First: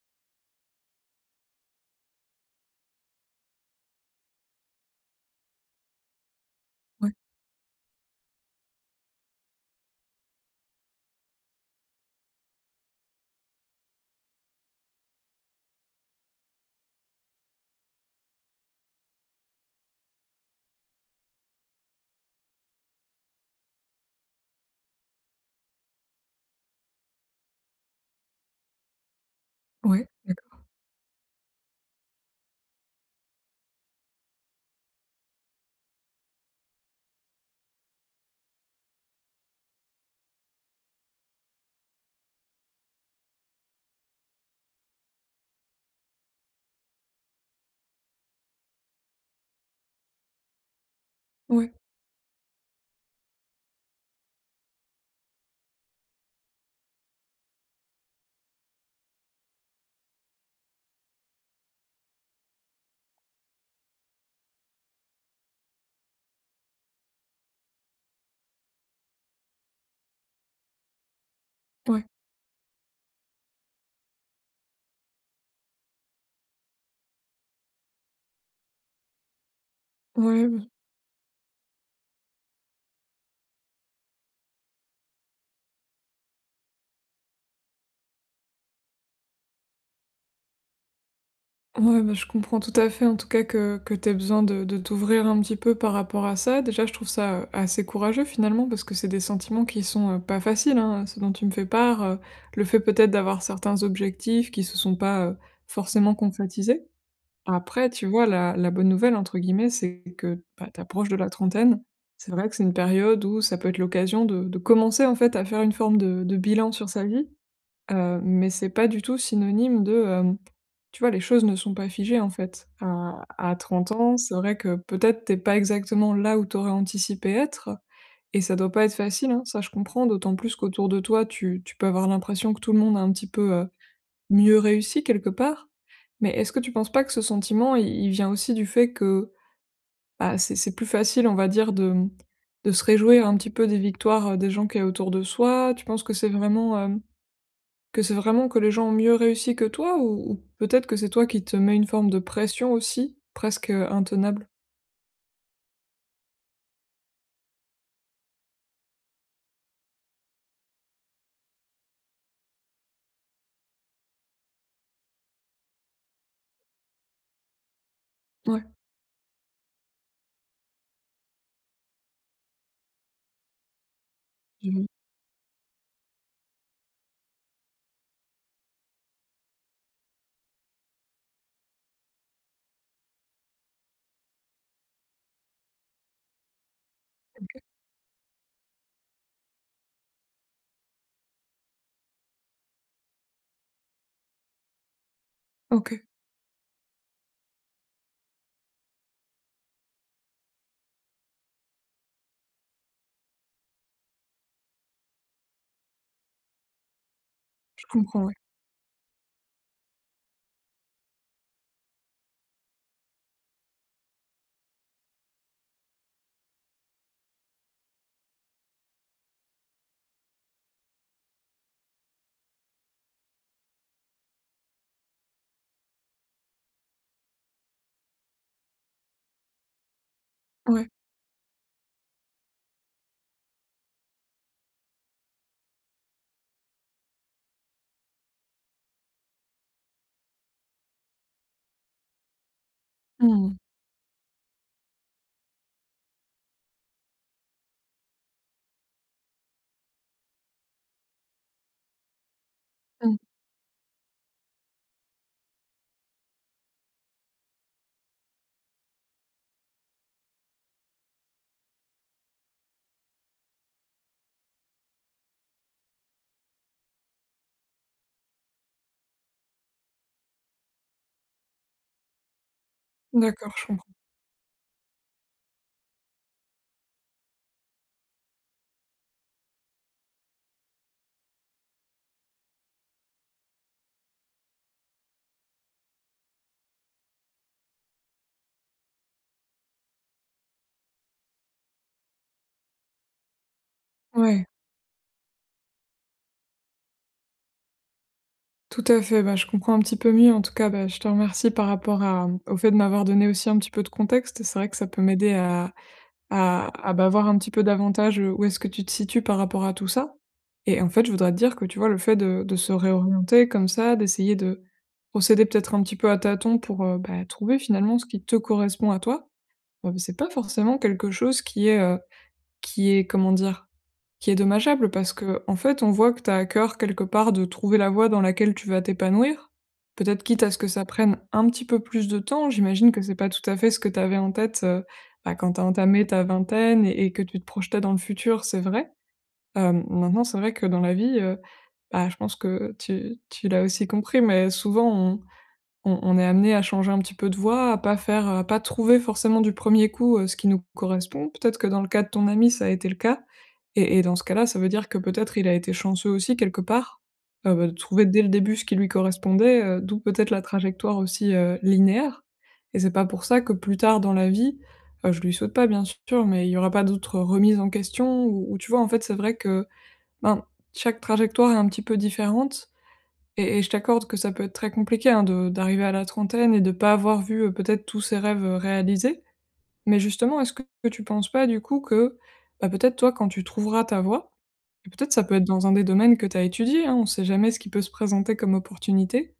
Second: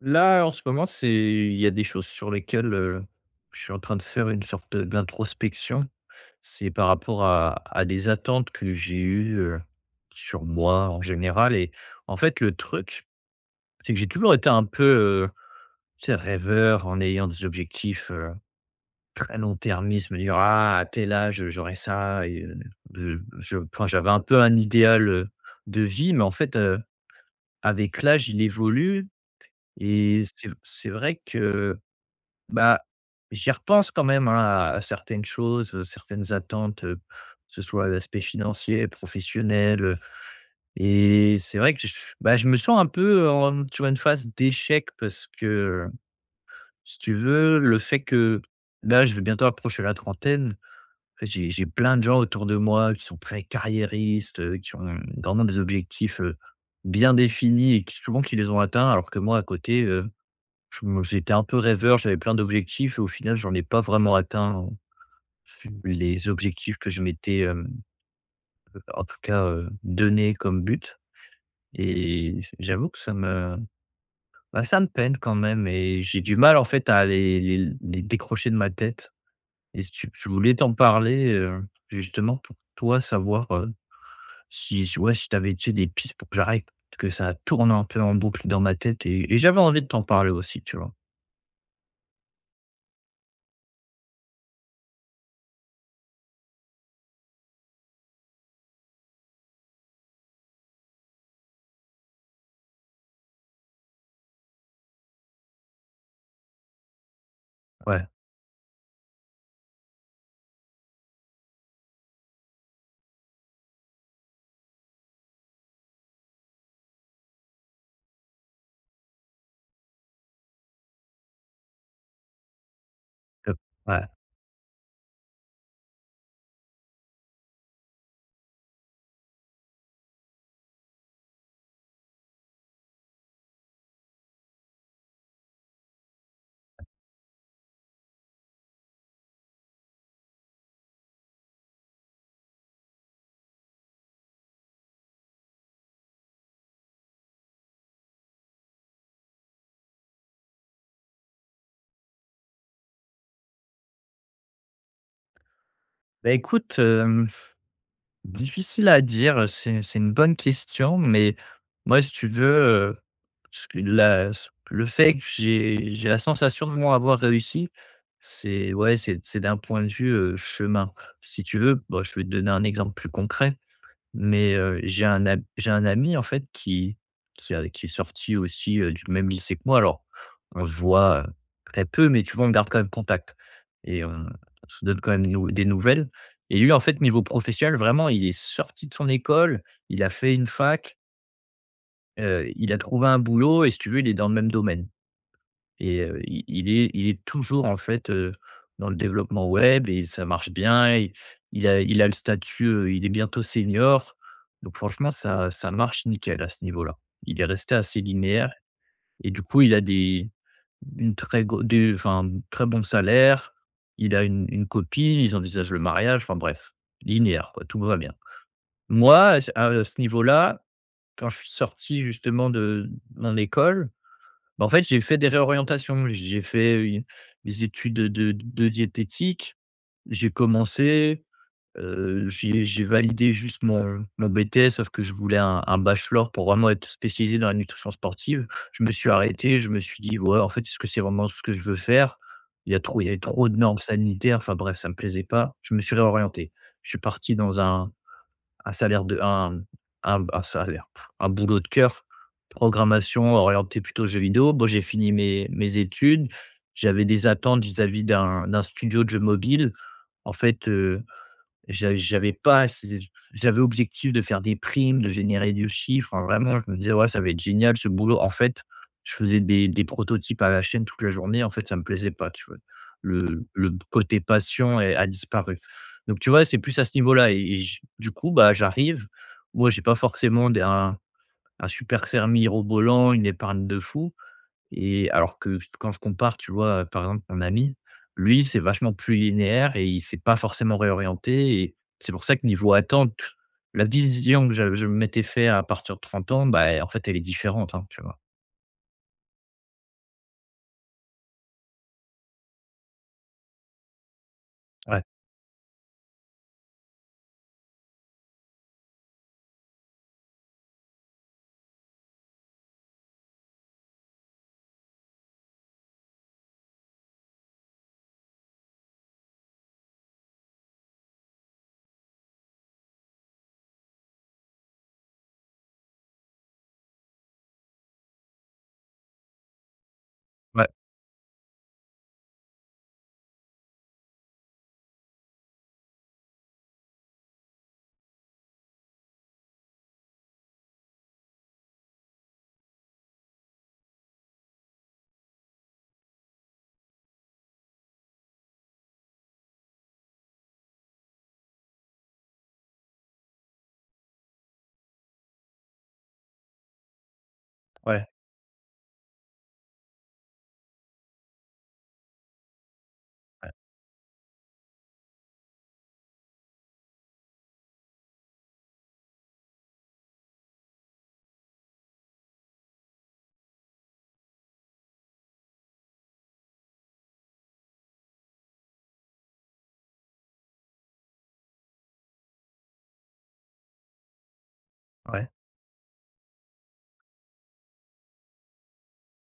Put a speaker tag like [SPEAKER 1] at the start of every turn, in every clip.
[SPEAKER 1] Là, en ce moment, c'est il y a des choses sur lesquelles, je suis en train de faire une sorte d'introspection. C'est par
[SPEAKER 2] Ouais,
[SPEAKER 1] rapport à des attentes que j'ai eues, sur moi en général. Et en fait, le truc, c'est que j'ai toujours été un peu, tu sais, rêveur en ayant des objectifs, très long-termistes, me dire: «Ah, à tel âge, j'aurai ça», et de je enfin, j'avais un peu un idéal, de vie. Mais en fait, avec l'âge, il évolue,
[SPEAKER 2] ouais,
[SPEAKER 1] et c'est
[SPEAKER 2] d'accord.
[SPEAKER 1] c'est vrai que, bah, j'y repense quand même, hein, à certaines choses, certaines attentes, que ce soit l'aspect financier, professionnel, et c'est vrai que, je bah, je me sens un peu en sur une phase d'échec, parce que, si tu veux, le fait que là, je vais bientôt approcher la trentaine, j'ai
[SPEAKER 2] Ouais,
[SPEAKER 1] plein de gens autour de moi qui sont très carriéristes, qui ont vraiment des objectifs, bien définis, et qui souvent qui les ont atteints, alors que moi à côté, je me j'étais un peu rêveur, j'avais plein d'objectifs, et au final, j'en ai pas vraiment atteint les objectifs que je m'étais, en tout cas, donné comme but.
[SPEAKER 2] ouais,
[SPEAKER 1] Et j'avoue que ça me bah, ça me peine quand même, et j'ai du mal, en fait, à les décrocher de ma tête. Et si tu je
[SPEAKER 2] ouais,
[SPEAKER 1] voulais t'en parler, justement pour toi savoir, Si j ouais, si t'avais, tu sais, des pistes pour que j'arrête, parce que ça tourne un peu en boucle dans ma tête, et j'avais envie de t'en parler aussi, tu vois?
[SPEAKER 2] ouais, bah, je comprends tout à fait en tout cas que tu besoin de t'ouvrir un petit peu par rapport à ça. Déjà, je trouve ça, assez courageux finalement parce que c'est des sentiments qui sont, pas faciles, hein, ce dont tu me fais part, le fait peut-être d'avoir certains objectifs qui se sont pas, forcément concrétisés. Après, tu
[SPEAKER 1] Ouais,
[SPEAKER 2] vois, la «bonne nouvelle» entre guillemets, c'est que, bah, tu approches de la trentaine. C'est vrai que c'est une période où ça peut être l'occasion de commencer en fait à faire une forme de bilan sur sa vie. Mais c'est pas du tout synonyme de, tu vois, les choses ne sont pas figées, en fait. À
[SPEAKER 1] heu,
[SPEAKER 2] à 30
[SPEAKER 1] ouais.
[SPEAKER 2] ans, c'est vrai que peut-être t'es pas exactement là où t'aurais anticipé être et ça doit pas être facile, hein, ça je comprends, d'autant plus qu'autour de toi, tu peux avoir l'impression que tout le monde a un petit peu, mieux réussi quelque part. Mais est-ce que tu penses pas que ce sentiment, il vient aussi du fait que, bah, c'est plus facile, on va dire, de, de se réjouir un petit peu des victoires, des gens qui est autour de soi? Tu penses que c'est vraiment, que c'est vraiment que les gens ont mieux réussi que toi ou peut-être que c'est toi qui te mets une forme de pression aussi, presque, intenable?
[SPEAKER 1] Bah, écoute, hem difficile à dire, c'est une bonne question, mais moi, si tu veux, heu, ce que la le fait que j'ai la sensation de moi avoir réussi,
[SPEAKER 2] Ouais,
[SPEAKER 1] c'est, ouais, c'est d'un point de vue, chemin. Si tu veux, bon, je vais te donner un exemple plus concret. Mais,
[SPEAKER 2] j'ai
[SPEAKER 1] j'ai un ami en fait qui est sorti aussi, du même lycée que moi. Alors, on se voit, très peu, mais tu vois, on garde quand même contact, et on se donne quand même nou des nouvelles, et lui, en fait, niveau professionnel, vraiment, il est sorti de son école, il a fait une fac, il a trouvé un boulot, et si tu veux, il est dans le même domaine. Et
[SPEAKER 2] OK,
[SPEAKER 1] il est toujours, en fait, dans le développement web, et ça marche bien, et il a le statut, il est bientôt senior. Donc franchement, ça marche nickel à ce niveau-là. Il est resté
[SPEAKER 2] je
[SPEAKER 1] assez
[SPEAKER 2] comprends, ouais.
[SPEAKER 1] linéaire, et du coup, il a des une très gros des enfin, un très bon salaire. Il a une copine, ils envisagent le mariage, enfin bref, linéaire, quoi, tout va bien. Moi, à ce niveau-là, quand je suis sorti justement de mon école, bah, en fait, j'ai fait des réorientations. J'ai fait, des études de diététique. J'ai
[SPEAKER 2] Ouais.
[SPEAKER 1] commencé, j'ai validé juste mon BTS, sauf que je voulais un bachelor pour vraiment être spécialisé dans la nutrition sportive. Je me suis arrêté, je me suis dit: «Ouais, en fait, est-ce que c'est vraiment ce que je veux faire?» Il y avait trop
[SPEAKER 2] Mmh.
[SPEAKER 1] de normes sanitaires, enfin bref, ça ne me plaisait pas. Je me suis réorienté. Je suis parti dans un salaire de un salaire, un boulot de cœur,
[SPEAKER 2] Mmh.
[SPEAKER 1] programmation orientée plutôt jeux vidéo. Bon, j'ai fini mes études. J'avais des attentes vis-à-vis d'un studio de jeux mobiles. En fait, J'a j'avais pas c'est j'avais objectif de faire des primes, de générer du chiffre, enfin, vraiment, je me disais: «Ouais, ça va être génial ce boulot». En fait, je faisais des prototypes à la chaîne toute la journée. En fait, ça me plaisait pas, tu vois? Le
[SPEAKER 2] D'accord, je
[SPEAKER 1] le
[SPEAKER 2] comprends.
[SPEAKER 1] côté passion est a disparu. Donc tu vois, c'est plus à ce niveau-là, et j du coup, bah, j'arrive, moi, j'ai pas forcément des un super salaire mirobolant, une épargne de fou, et alors que quand je compare, tu vois, par exemple, mon ami, lui, c'est vachement plus linéaire, et il s'est pas forcément réorienté, et c'est pour ça que niveau attente, la
[SPEAKER 2] Ouais,
[SPEAKER 1] vision que je m'étais fait à partir de 30 ans, bah, en fait, elle est différente, hein, tu vois?
[SPEAKER 2] tout à fait, bah, je comprends un petit peu mieux en tout cas, bah, je te remercie par rapport à, au fait de m'avoir donné aussi un petit peu de contexte. C'est vrai que ça
[SPEAKER 1] Ouais,
[SPEAKER 2] peut m'aider à À à bah, voir un petit peu davantage, où est-ce que tu te situes par rapport à tout ça? Et en fait, je voudrais te dire que, tu vois, le fait de se réorienter comme ça, d'essayer de procéder peut-être un petit peu à tâtons pour, bah, trouver finalement ce qui te correspond à toi, c'est pas forcément quelque chose qui est, comment dire? Qui est dommageable parce que en fait, on voit que tu as à cœur quelque part de trouver la voie dans laquelle tu vas t'épanouir. Peut-être quitte à ce
[SPEAKER 1] ouais,
[SPEAKER 2] que ça prenne un petit peu plus de temps. J'imagine que c'est pas tout à fait ce que tu avais en tête, bah, quand tu as entamé ta vingtaine et que tu te projetais dans le futur, c'est vrai. Maintenant, c'est vrai que dans la vie, bah, je pense que tu l'as aussi compris, mais souvent on est amené à changer un petit peu de voie, à pas faire, à pas trouver forcément du premier coup, ce qui nous correspond. Peut-être que dans le cas de ton ami, ça a été le cas et dans ce cas-là, ça veut dire que peut-être il a été chanceux aussi quelque part, bah, de
[SPEAKER 1] ouais,
[SPEAKER 2] trouver dès le début ce qui lui correspondait, d'où peut-être la trajectoire aussi, linéaire et c'est pas pour ça que plus tard dans la vie, je lui souhaite pas bien sûr, mais il y aura pas d'autres remises en question ou tu vois? En fait, c'est vrai que, ben, chaque trajectoire est un petit peu différente et je t'accorde que ça peut être très compliqué, hein, de d'arriver à la trentaine et de pas avoir vu, peut-être tous ses rêves, réalisés. Mais justement, est-ce que tu penses pas du coup que, bah, peut-être toi quand tu trouveras ta voie et peut-être ça
[SPEAKER 1] ouais.
[SPEAKER 2] peut être dans un des domaines que tu as étudié, hein, on sait jamais ce qui peut se présenter comme opportunité,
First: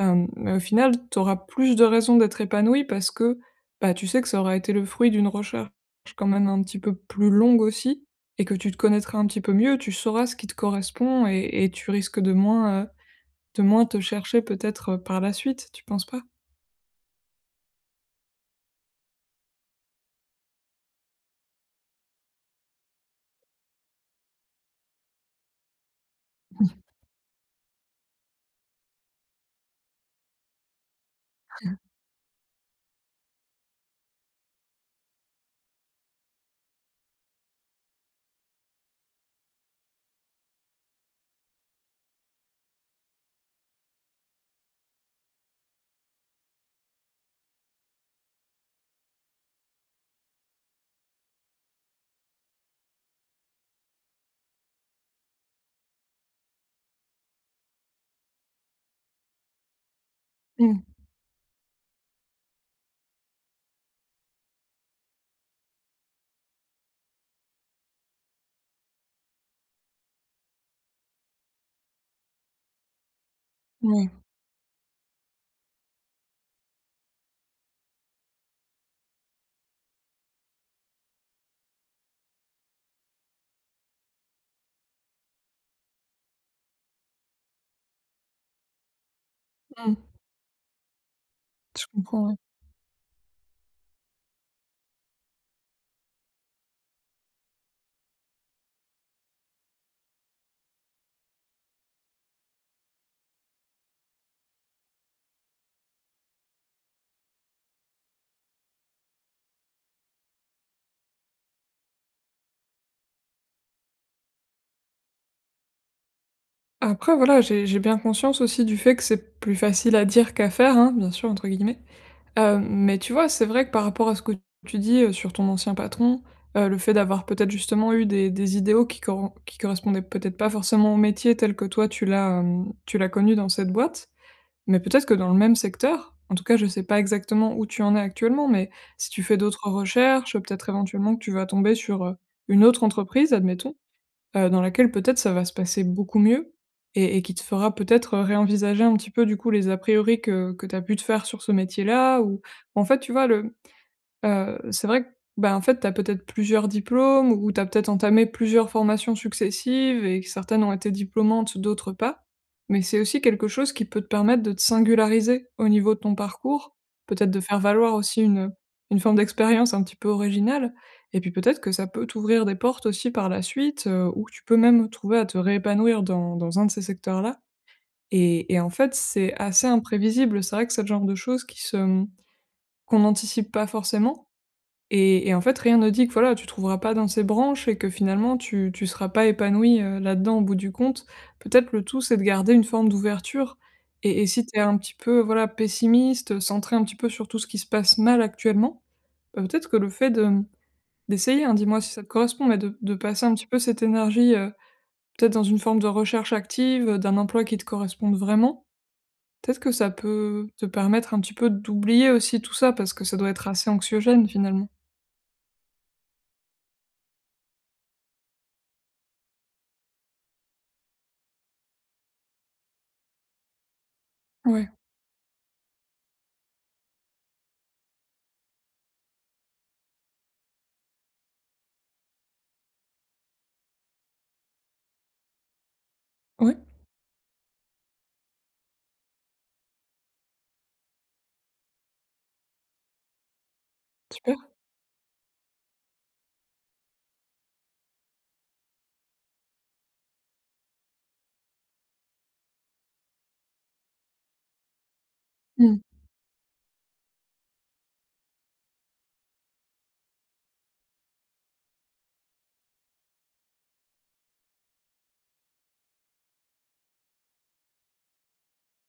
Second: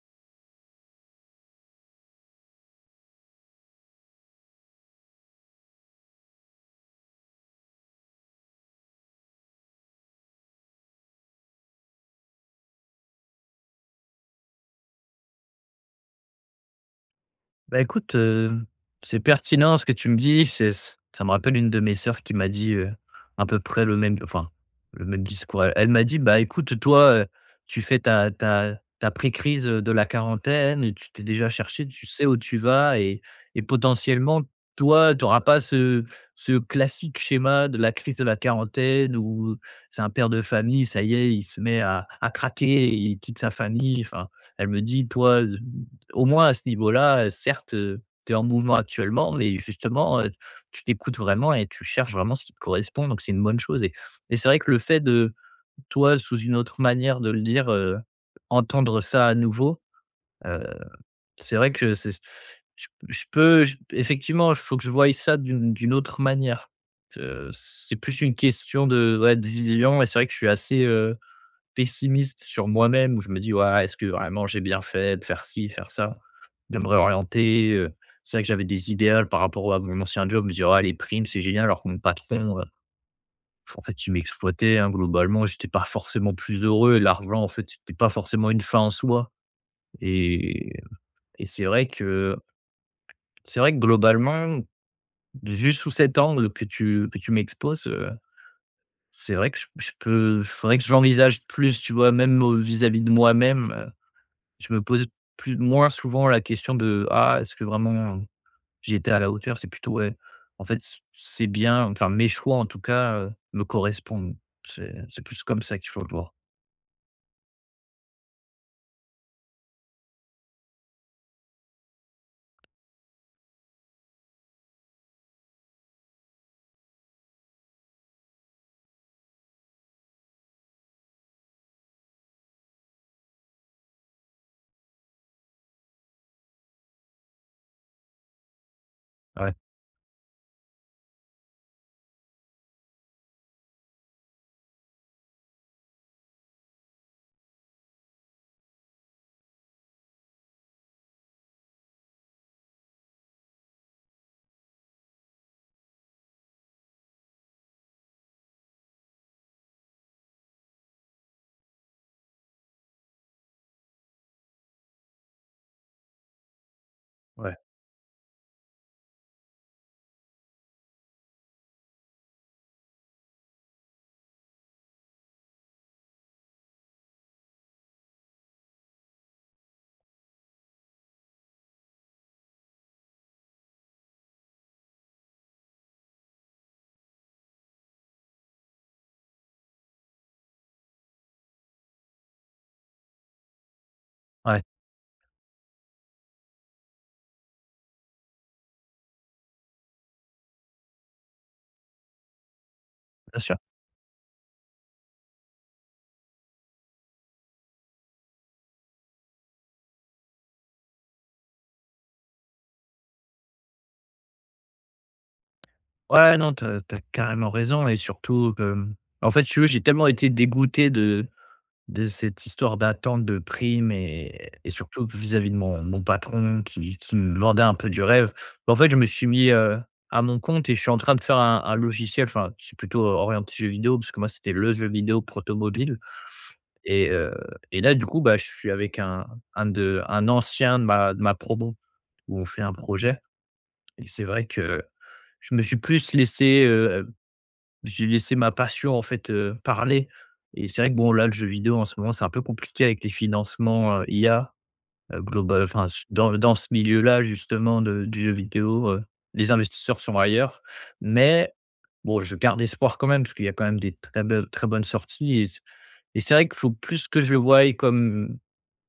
[SPEAKER 2] mais au final, tu auras plus de raisons d'être épanoui parce que, bah, tu sais que ça aura été le fruit d'une recherche quand même un petit peu plus longue aussi et que tu te connaîtras un petit peu mieux, tu sauras ce qui te correspond et tu risques de moins te chercher peut-être, par la suite, tu penses pas?
[SPEAKER 1] Bah, écoute, c'est pertinent ce que tu me dis, c'est ça me rappelle une de mes sœurs qui m'a dit, à peu près le même enfin, le même discours. Elle m'a dit: «Bah, écoute, toi, tu fais ta pré-crise de la quarantaine, et tu t'es déjà cherché, tu sais où tu vas, et potentiellement, toi, tu auras pas ce classique schéma de la crise de la quarantaine où c'est un père de famille, ça y est, il se met à craquer, il quitte sa famille». Enfin, elle me dit: «Toi, au moins à ce niveau-là, certes, tu es en mouvement actuellement, mais justement, tu t'écoutes vraiment et tu cherches vraiment ce qui te correspond, donc c'est une bonne chose, et c'est vrai que le fait de toi, sous une autre manière de le dire, entendre ça à nouveau, heu,
[SPEAKER 2] Mmh.
[SPEAKER 1] c'est vrai que, c'est je peux j effectivement, il faut que je voie ça d'une autre manière. C'est plus une question de, ouais, de vision, et c'est vrai que je suis assez, pessimiste sur moi-même, où je me dis: «Ouais, est-ce que
[SPEAKER 2] Ouais.
[SPEAKER 1] vraiment j'ai bien fait de faire ci, faire ça?» De me réorienter, c'est vrai que j'avais des idéals par rapport à mon ancien job, je me disais: «Ah, les primes c'est génial», alors que mon patron, en fait, il m'exploitait, hein, globalement, j'étais pas forcément plus heureux, et l'argent, en fait, c'était pas forcément une fin en soi,
[SPEAKER 2] Mmh.
[SPEAKER 1] et et c'est
[SPEAKER 2] Je
[SPEAKER 1] vrai
[SPEAKER 2] comprends, ouais.
[SPEAKER 1] que c'est vrai que globalement, vu sous cet angle que tu m'exposes, c'est vrai que je peux il faudrait que je l'envisage plus, tu vois? Même, vis-à-vis de moi-même, je me pose plus moins souvent la question de: «Ah, est-ce que vraiment...» J'ai été à la hauteur, c'est plutôt, ouais, en fait, c'est bien, enfin, mes choix en tout cas, me correspondent. C'est plus comme ça qu'il faut le voir.
[SPEAKER 2] Après voilà, j'ai bien conscience aussi du fait que c'est «plus facile à dire qu'à faire», hein, bien sûr, entre guillemets. Mais tu vois, c'est vrai que par rapport à ce que tu dis, sur ton ancien patron, le fait d'avoir peut-être justement eu des idéaux qui correspondaient peut-être pas forcément au métier tel que toi tu l'as, tu l'as connu dans cette boîte. Mais peut-être que dans le même secteur, en tout cas, je sais pas exactement où tu en es actuellement, mais si tu fais
[SPEAKER 1] Ouais,
[SPEAKER 2] d'autres recherches, peut-être éventuellement que tu vas tomber sur, une autre entreprise, admettons, dans laquelle peut-être ça va se passer beaucoup mieux et qui te fera peut-être, réenvisager un petit peu, du coup, les a priori que tu as pu te faire sur ce métier-là ou en fait, tu vois, le C'est vrai que, bah, en fait, tu as peut-être plusieurs diplômes ou tu as peut-être entamé plusieurs formations successives et que certaines ont été diplômantes, d'autres pas. Mais c'est aussi quelque chose qui peut te permettre de te singulariser au niveau de ton parcours, peut-être de
[SPEAKER 1] ouais,
[SPEAKER 2] faire valoir aussi une forme d'expérience un petit peu originale et puis peut-être que ça peut t'ouvrir des portes aussi par la suite, ou que tu peux même trouver à te réépanouir dans un de ces secteurs-là et en fait, c'est assez imprévisible. C'est vrai que c'est le genre de choses qui se, qu'on n'anticipe pas forcément et en fait, rien ne dit que voilà, tu trouveras pas dans ces branches et que finalement tu seras pas épanoui, là-dedans au bout du compte. Peut-être le tout, c'est de garder une forme d'ouverture et si tu es
[SPEAKER 1] ouais,
[SPEAKER 2] un petit peu, voilà, pessimiste, centré un petit peu sur tout ce qui se passe mal actuellement, bah, peut-être que le fait de, d'essayer, hein, dis-moi si ça te correspond, mais de passer un
[SPEAKER 1] bien
[SPEAKER 2] petit
[SPEAKER 1] sûr.
[SPEAKER 2] peu cette énergie, peut-être dans une forme de recherche active, d'un emploi qui te corresponde vraiment, peut-être que ça peut te permettre un petit peu d'oublier aussi tout ça parce que ça doit être assez anxiogène finalement.
[SPEAKER 1] Ouais, non, t'as as carrément raison, et surtout que, en fait, si tu veux, j'ai tellement été dégoûté de cette histoire d'attente de prime, et
[SPEAKER 2] Ouais,
[SPEAKER 1] et surtout vis-à-vis de mon patron qui me vendait un peu du rêve. En fait, je me suis mis, à mon compte, et je suis en train de faire un logiciel, enfin, c'est plutôt orienté jeu vidéo parce que moi, c'était le jeu vidéo protomobile.
[SPEAKER 2] ouais,
[SPEAKER 1] Et heu et là, du coup, bah, je suis avec un ancien de ma promo où on fait un projet, et c'est vrai
[SPEAKER 2] super.
[SPEAKER 1] que je me suis plus laissé, j'ai laissé ma passion, en fait, parler. Et c'est vrai que, bon, là, le jeu vidéo, en ce moment, c'est un peu compliqué avec les financements, IA, global
[SPEAKER 2] Mmh.
[SPEAKER 1] enfin, s dans dans ce milieu-là, justement, de du jeu vidéo, les investisseurs sont ailleurs. Mais bon, je garde espoir quand même parce qu'il y a quand même des très bonnes sorties, et c'est vrai qu'il faut plus que je le voie comme...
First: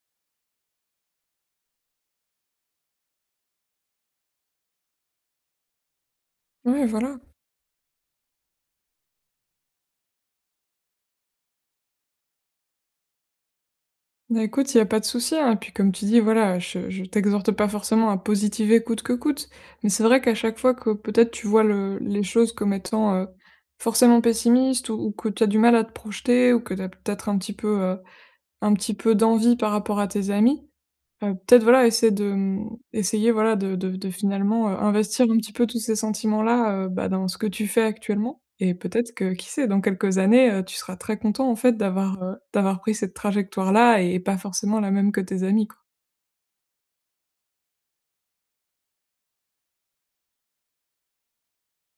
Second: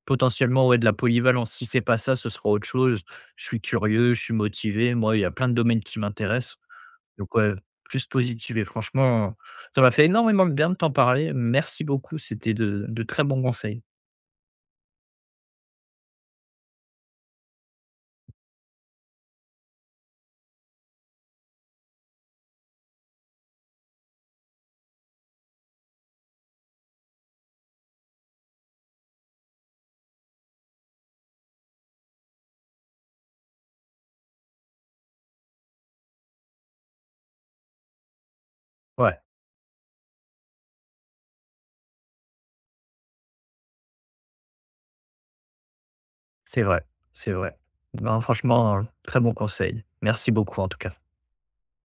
[SPEAKER 1] Potentiellement, ouais, de la polyvalence. Si c'est pas ça, ce sera autre chose. Je suis curieux, je suis motivé. Moi, il y a plein de domaines qui m'intéressent.
[SPEAKER 2] Ouais, voilà.
[SPEAKER 1] Donc ouais, plus positif, et franchement, ça m'a fait énormément de bien de t'en parler. Merci beaucoup. C'était de très bons conseils.
[SPEAKER 2] Bah, écoute, il y a pas de souci, hein, et puis comme tu dis, voilà, je t'exhorte pas forcément à positiver coûte que coûte, mais c'est vrai qu'à chaque fois que peut-être tu vois le les choses comme étant, forcément pessimiste ou que tu as du mal à te projeter ou que tu as peut-être un petit peu d'envie par rapport à tes amis, peut-être voilà essayer de, essayer voilà de finalement, investir un petit peu tous ces sentiments-là, bah, dans ce que tu fais actuellement et peut-être
[SPEAKER 1] Ouais,
[SPEAKER 2] que qui sait dans quelques années, tu seras très content en fait d'avoir, d'avoir pris cette trajectoire-là et pas forcément la même que tes amis, quoi.
[SPEAKER 1] c'est vrai, c'est vrai. Non, franchement, très bon conseil. Merci beaucoup en tout cas.